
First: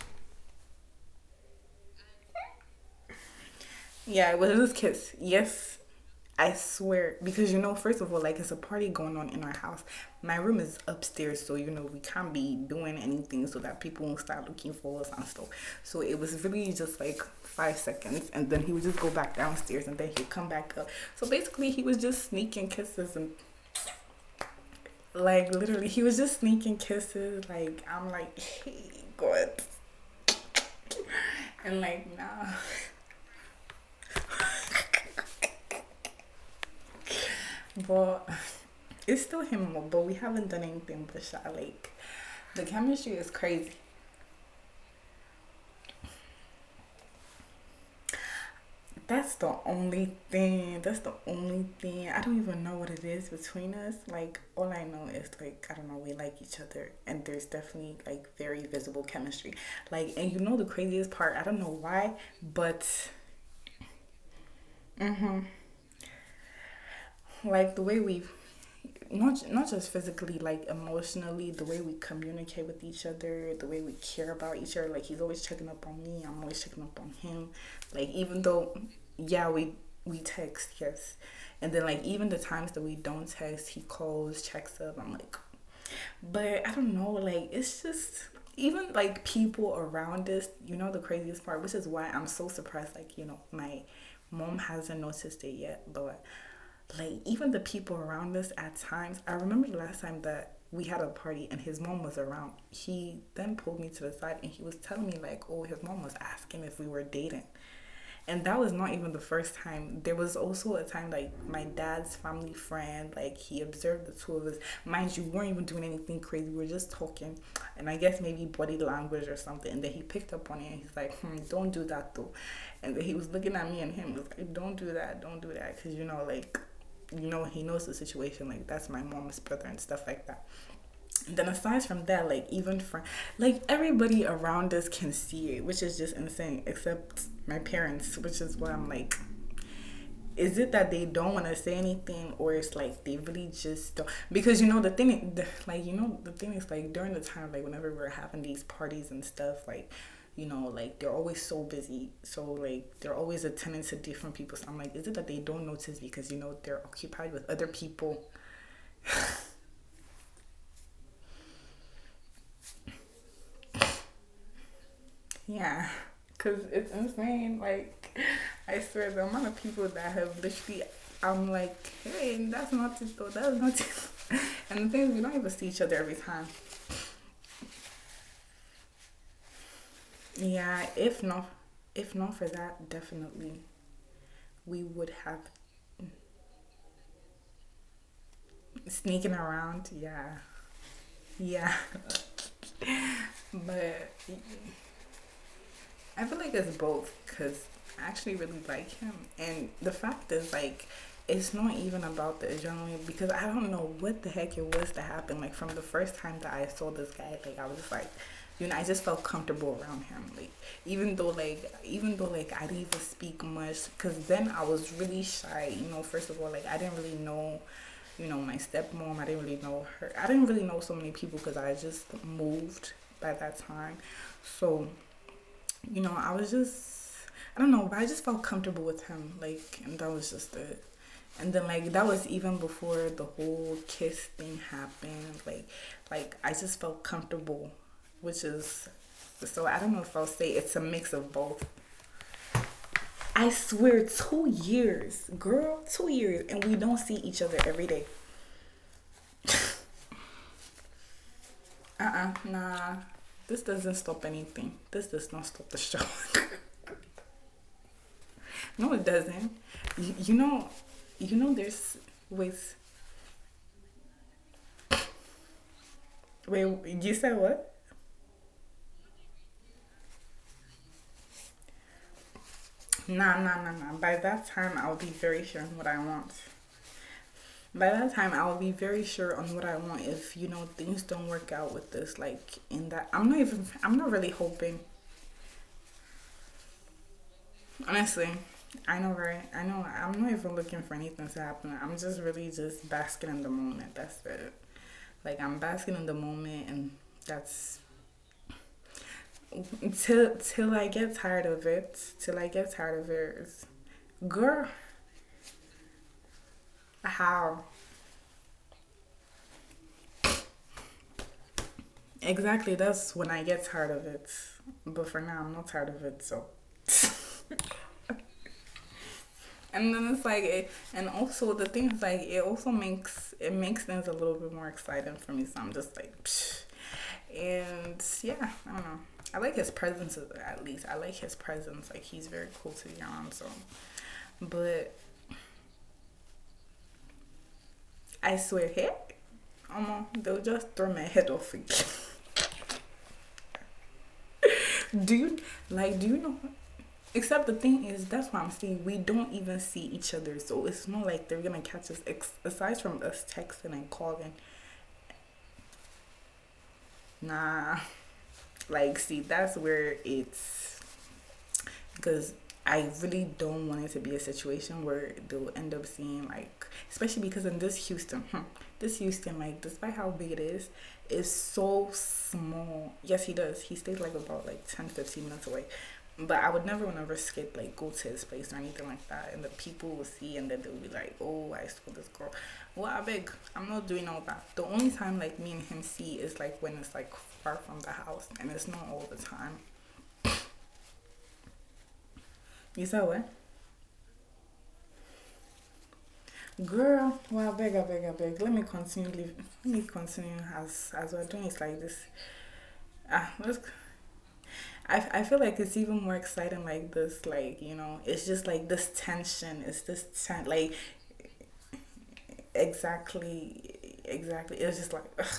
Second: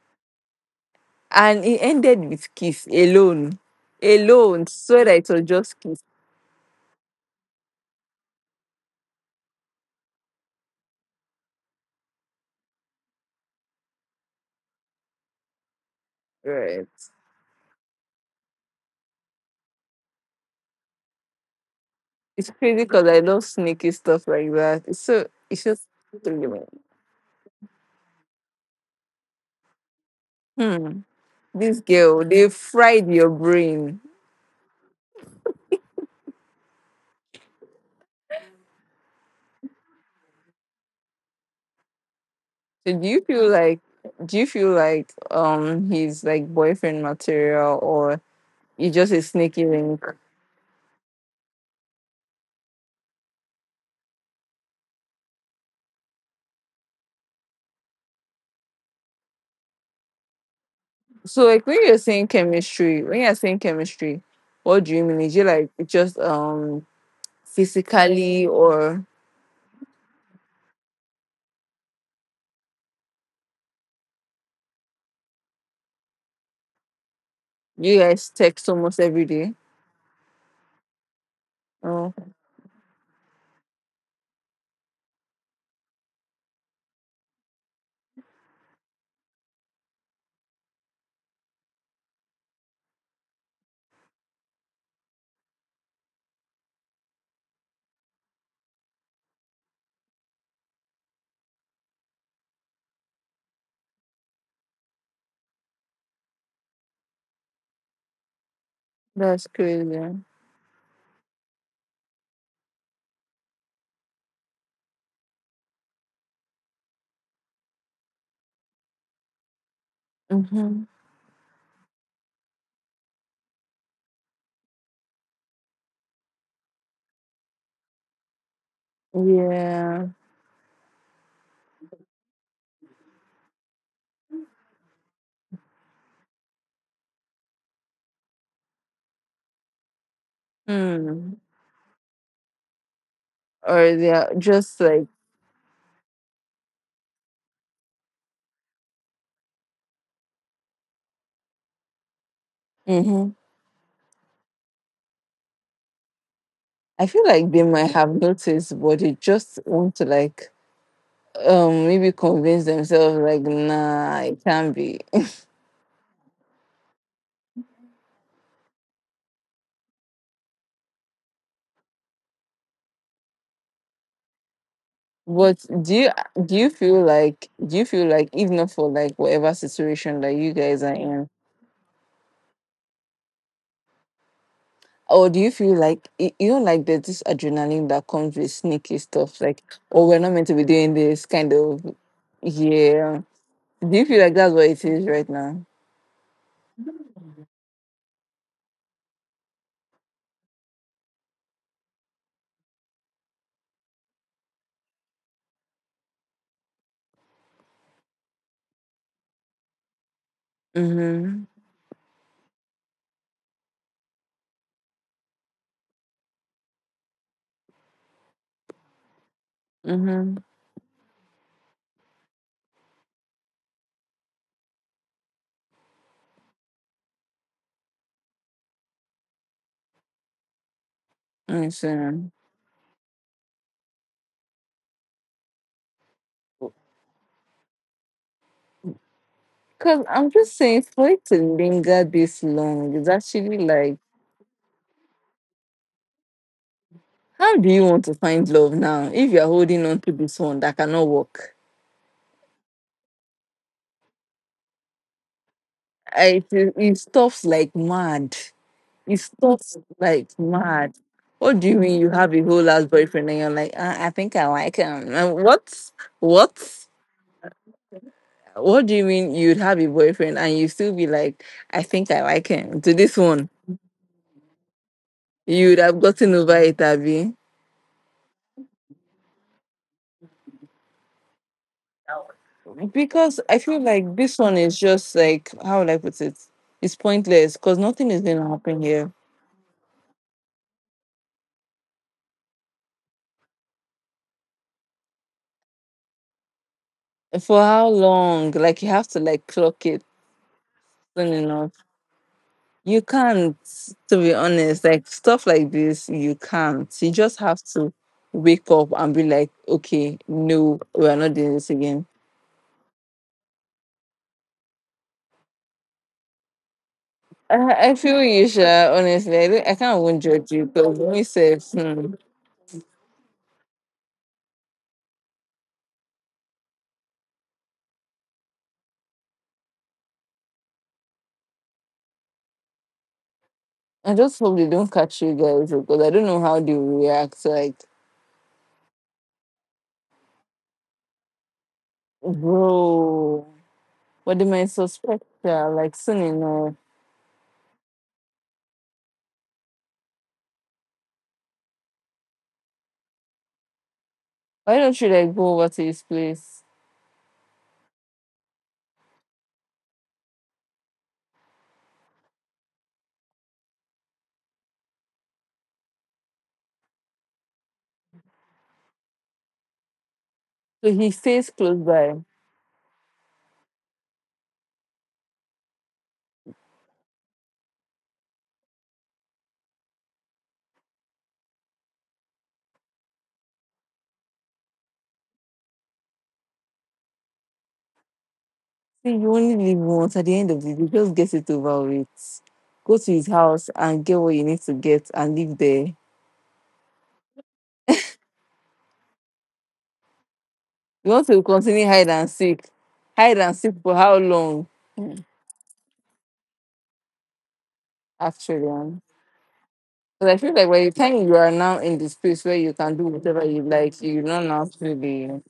B: And it ended with kiss alone.
A: Yeah, it was a loose
B: Alone.
A: kiss.
B: So that it was
A: Yes,
B: just kiss.
A: I swear. Because you know, first of all, like it's a party going on in our house. My room is upstairs, so you know we can't be doing anything so that people won't start looking for us and stuff. So it was really just
B: Right.
A: like 5 seconds, and then he would just go back downstairs, and then he'd come back up. So basically, he was just
B: It's
A: sneaking
B: crazy
A: kisses,
B: because
A: and
B: I love sneaky stuff like that. It's so
A: like
B: it's
A: literally, he
B: just
A: was just
B: really
A: sneaking
B: well.
A: kisses. Like I'm like, hey, God,
B: Hmm.
A: and
B: This
A: like
B: girl,
A: nah,
B: they fried your brain.
A: but. It's still him, but we haven't done anything but shot. Like, the chemistry
B: So do
A: is
B: you feel
A: crazy.
B: like do you feel like he's like boyfriend material or you just
A: That's
B: a
A: the
B: sneaky
A: only
B: link?
A: thing. That's the only thing. I don't even know what it is between us. Like all I know is like I don't know. We like each other, and there's definitely like very visible chemistry. Like, and you know the craziest part. I don't
B: So
A: know
B: like when
A: why,
B: you're saying
A: but
B: chemistry, when you're saying chemistry, what do you
A: hmm
B: mean? Is it like just
A: like the way we,
B: physically or
A: not just physically, like emotionally, the way we communicate with each other, the way we care about each other. Like he's always checking up on me. I'm always checking up on him. Like
B: you
A: even
B: guys
A: though,
B: text almost every
A: yeah, we
B: day?
A: we text, yes. And then like even
B: Oh,
A: the times that we don't text, he calls, checks up. I'm like, but I don't know. Like it's just, even like people around us. You know the craziest part, which is why I'm so surprised. Like you know my mom hasn't noticed it yet, but like even the people around us at times. I remember the last time that we had a party and his mom was around. He then pulled me to the side and he was telling me like, oh, his mom was asking if we were dating. And that was not even the first
B: that's
A: time. There was
B: crazy.
A: also a time like my dad's family friend, like he observed the two of us. Mind you, we weren't even doing anything crazy. We were just talking, and I guess maybe body language or something. And then he picked up on it, and he's
B: Mm-hmm.
A: like, "Hmm, don't do that though." And then he was looking at me and him. He was like, don't do that," because he knows the situation. Like that's my mom's brother and stuff like
B: Yeah.
A: that. Then aside from that, like even from, like, everybody around us can see it, which is just insane, except my parents, which is why I'm like, is it that they don't
B: Hmm.
A: want to say anything, or it's like they really just
B: Or
A: don't?
B: they're
A: Because
B: just like,
A: the thing is, like, during the time, like whenever we're having these parties and stuff, like like they're always so busy, so like they're
B: hmm,
A: always attending to different people. So I'm like, is it that they don't notice because they're
B: I feel
A: occupied with
B: like
A: other
B: they might have
A: people?
B: noticed, but they just want to like, maybe convince themselves like, nah, it can't be.
A: Yeah, because it's insane. Like, I swear, the amount of people that have literally, I'm like, hey, that's not it though, that's not it. And the thing is, we don't even
B: But
A: see each other every time.
B: do you feel like do you feel like if not for like whatever situation that you
A: Yeah,
B: guys are in,
A: if not for that, definitely we would
B: or
A: have,
B: do you feel like you know, like there's this adrenaline that comes with sneaky
A: sneaking
B: stuff, like,
A: around.
B: oh, we're not
A: Yeah,
B: meant to be doing this kind
A: yeah.
B: of, yeah. Do you
A: But
B: feel like that's what it is right now?
A: I feel like it's both, because I actually really like him, and the fact is like, it's not even about the adrenaline, because I don't know what the heck it was to happen. Like from the first time that I saw this guy, like I was just like, I just felt comfortable around him. Like even though
B: Mm-hmm.
A: like even though like I didn't even speak much, because then I was really shy. You know, first of all, like I didn't really know, my stepmom. I didn't really know her. I
B: Mm-hmm.
A: didn't really know so many people because I just moved by that time. So, I was just, I don't know, but I just felt comfortable with him. Like, and that was just it. And then like that was
B: Understand.
A: even before the whole kiss thing happened. Like I just felt comfortable, which is, so I don't know
B: Because
A: if I'll
B: I'm
A: say
B: just
A: it's a
B: saying, for
A: mix
B: it
A: of
B: to
A: both.
B: linger this long is
A: I
B: actually like,
A: swear, 2 years, girl, 2 years, and we don't see each
B: how
A: other
B: do you
A: every
B: want
A: day.
B: to find love now if you're holding on to this one that cannot work?
A: Uh-uh, nah. This doesn't stop anything. This does not stop the show.
B: It stops like mad.
A: No, it
B: It's
A: doesn't.
B: not
A: You
B: like
A: know,
B: mad.
A: you know.
B: What do you
A: There's,
B: mean you have a whole
A: with,
B: ass boyfriend and you're like, I think I like him? And what? What?
A: wait. You said what?
B: What do you mean you'd have a boyfriend and you still be like, I think I like him? To this
A: Nah,
B: one,
A: nah, nah, nah. By that time, I'll be very sure
B: you'd
A: on what
B: have
A: I
B: gotten
A: want.
B: over it, Abby.
A: By that time, I'll be very sure on what I want. If you know things don't work out with this, like in that, I'm
B: Because
A: not
B: I
A: even,
B: feel
A: I'm not
B: like
A: really
B: this one is
A: hoping.
B: just like, how would I put it? It's pointless because nothing is
A: Honestly,
B: going to happen
A: I
B: here.
A: know, right? I know. I'm not even looking for anything to happen. I'm just really just basking in the moment. That's it. Like I'm basking in the moment, and
B: For
A: that's,
B: how long? Like, you have to like clock it
A: till I get
B: soon
A: tired
B: enough.
A: of it. Till I get
B: You
A: tired of it.
B: can't,
A: It's,
B: to be
A: girl,
B: honest. Like stuff like this, you can't. You just have
A: how
B: to wake up and be like, okay, no, we are not doing this again.
A: exactly? That's when I get tired of it. But for now, I'm not tired of it. So.
B: I feel you, sure. Honestly, I can't
A: And then
B: even
A: it's like
B: judge you
A: it,
B: because
A: and also
B: myself,
A: the thing is
B: hmm,
A: like it also makes things a little bit more exciting for me, so I'm just like, psh. And yeah, I don't know, I like his presence. At least I like his presence. Like he's very cool to be around, so,
B: I just hope they don't
A: but
B: catch you guys because I don't know how they will react. Like,
A: I swear, heck, they'll just throw my head off again.
B: bro, what they might suspect
A: Do you,
B: yeah, like
A: like,
B: soon
A: do you know?
B: enough.
A: Except the thing is, that's what I'm saying. We don't even see each other, so it's not like they're gonna catch us. Aside from us texting and calling,
B: Why don't you like go over to his place?
A: nah. Like, see, that's where it's, because I really don't want it to be a situation where they'll end up seeing, like, especially because in this Houston, hmm, this Houston, like, despite how big it
B: So he
A: is
B: stays close
A: so
B: by.
A: small. Yes, he does. He stays like about like 10, 15 minutes away. But I would never want to risk it, like go to his place or anything like that. And the people will see, and then they'll be like, "Oh, I saw this girl." Well, I beg, I'm not doing all that. The only time like me and him see is like when it's like far from the house, and it's not
B: See,
A: all the
B: you only
A: time.
B: live once. At the end of the day, just get it over with.
A: You
B: Go
A: said
B: to his
A: what?
B: house and get what you need to get and live there.
A: Girl, well, beg, I beg, I beg. Let me continue. Let me continue as
B: You
A: as
B: want
A: we're
B: to
A: doing it
B: continue
A: like this.
B: hide and seek? Hide
A: Ah,
B: and
A: let's.
B: seek for how long? Mm.
A: I feel like it's even more exciting like this. Like you know, it's just
B: Actually,
A: like this tension. It's this
B: but I feel
A: ten,
B: like
A: like,
B: by the time you are now in the space where you can do whatever you like,
A: exactly,
B: you don't
A: exactly.
B: have
A: It was
B: to
A: just like,
B: be.
A: ugh,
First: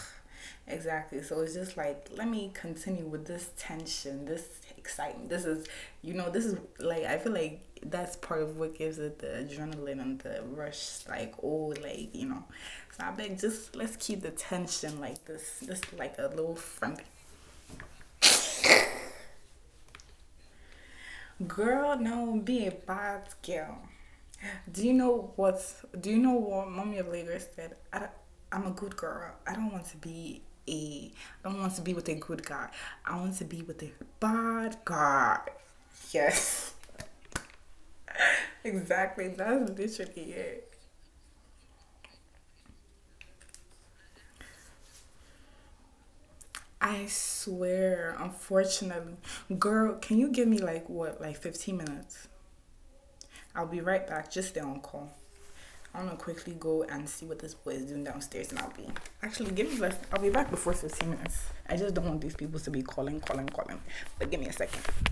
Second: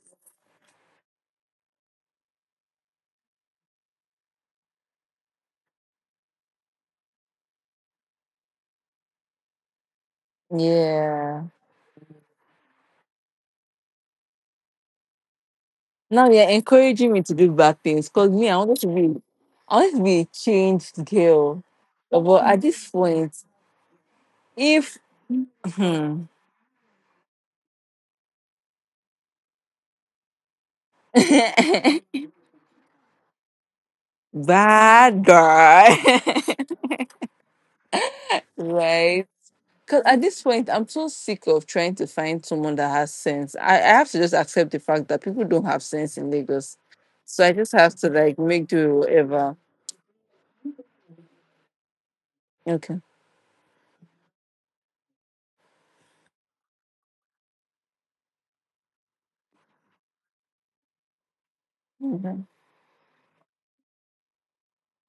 A: exactly. So it's just like, let me continue with this tension, this excitement. This is, you know, this is like, I feel like that's part of what gives it the adrenaline and the rush. Like,
B: Yeah.
A: oh, like, you know. So I beg, just let's keep the tension like this. This like
B: Now
A: a
B: you're
A: little friend.
B: encouraging me to do bad things because me, I wanted to be a changed girl.
A: Girl,
B: But,
A: no,
B: at
A: be a
B: this
A: bad
B: point,
A: girl. Do you
B: if
A: know what's? Do you know what Mommy of Lagos said? I, I'm a good girl. I don't want to be a, I don't want to be with a good guy. I want to be with a bad
B: Bad
A: guy.
B: guy.
A: Yes, exactly.
B: right.
A: That's
B: Because at
A: literally
B: this point,
A: it.
B: I'm so sick of trying to find someone that has sense. I have to just accept the fact that people don't have sense in Lagos.
A: I
B: So I just have to
A: swear.
B: like make do with
A: Unfortunately,
B: whatever.
A: girl, can you give me like what, like 15 minutes?
B: Okay.
A: I'll be right back. Just stay on call. I'm gonna quickly go and see what this boy is doing downstairs, and I'll be, actually give me less. I'll be back before 15 minutes. I just don't want these
B: Mm-hmm.
A: people to be calling, calling, calling. But give me a second.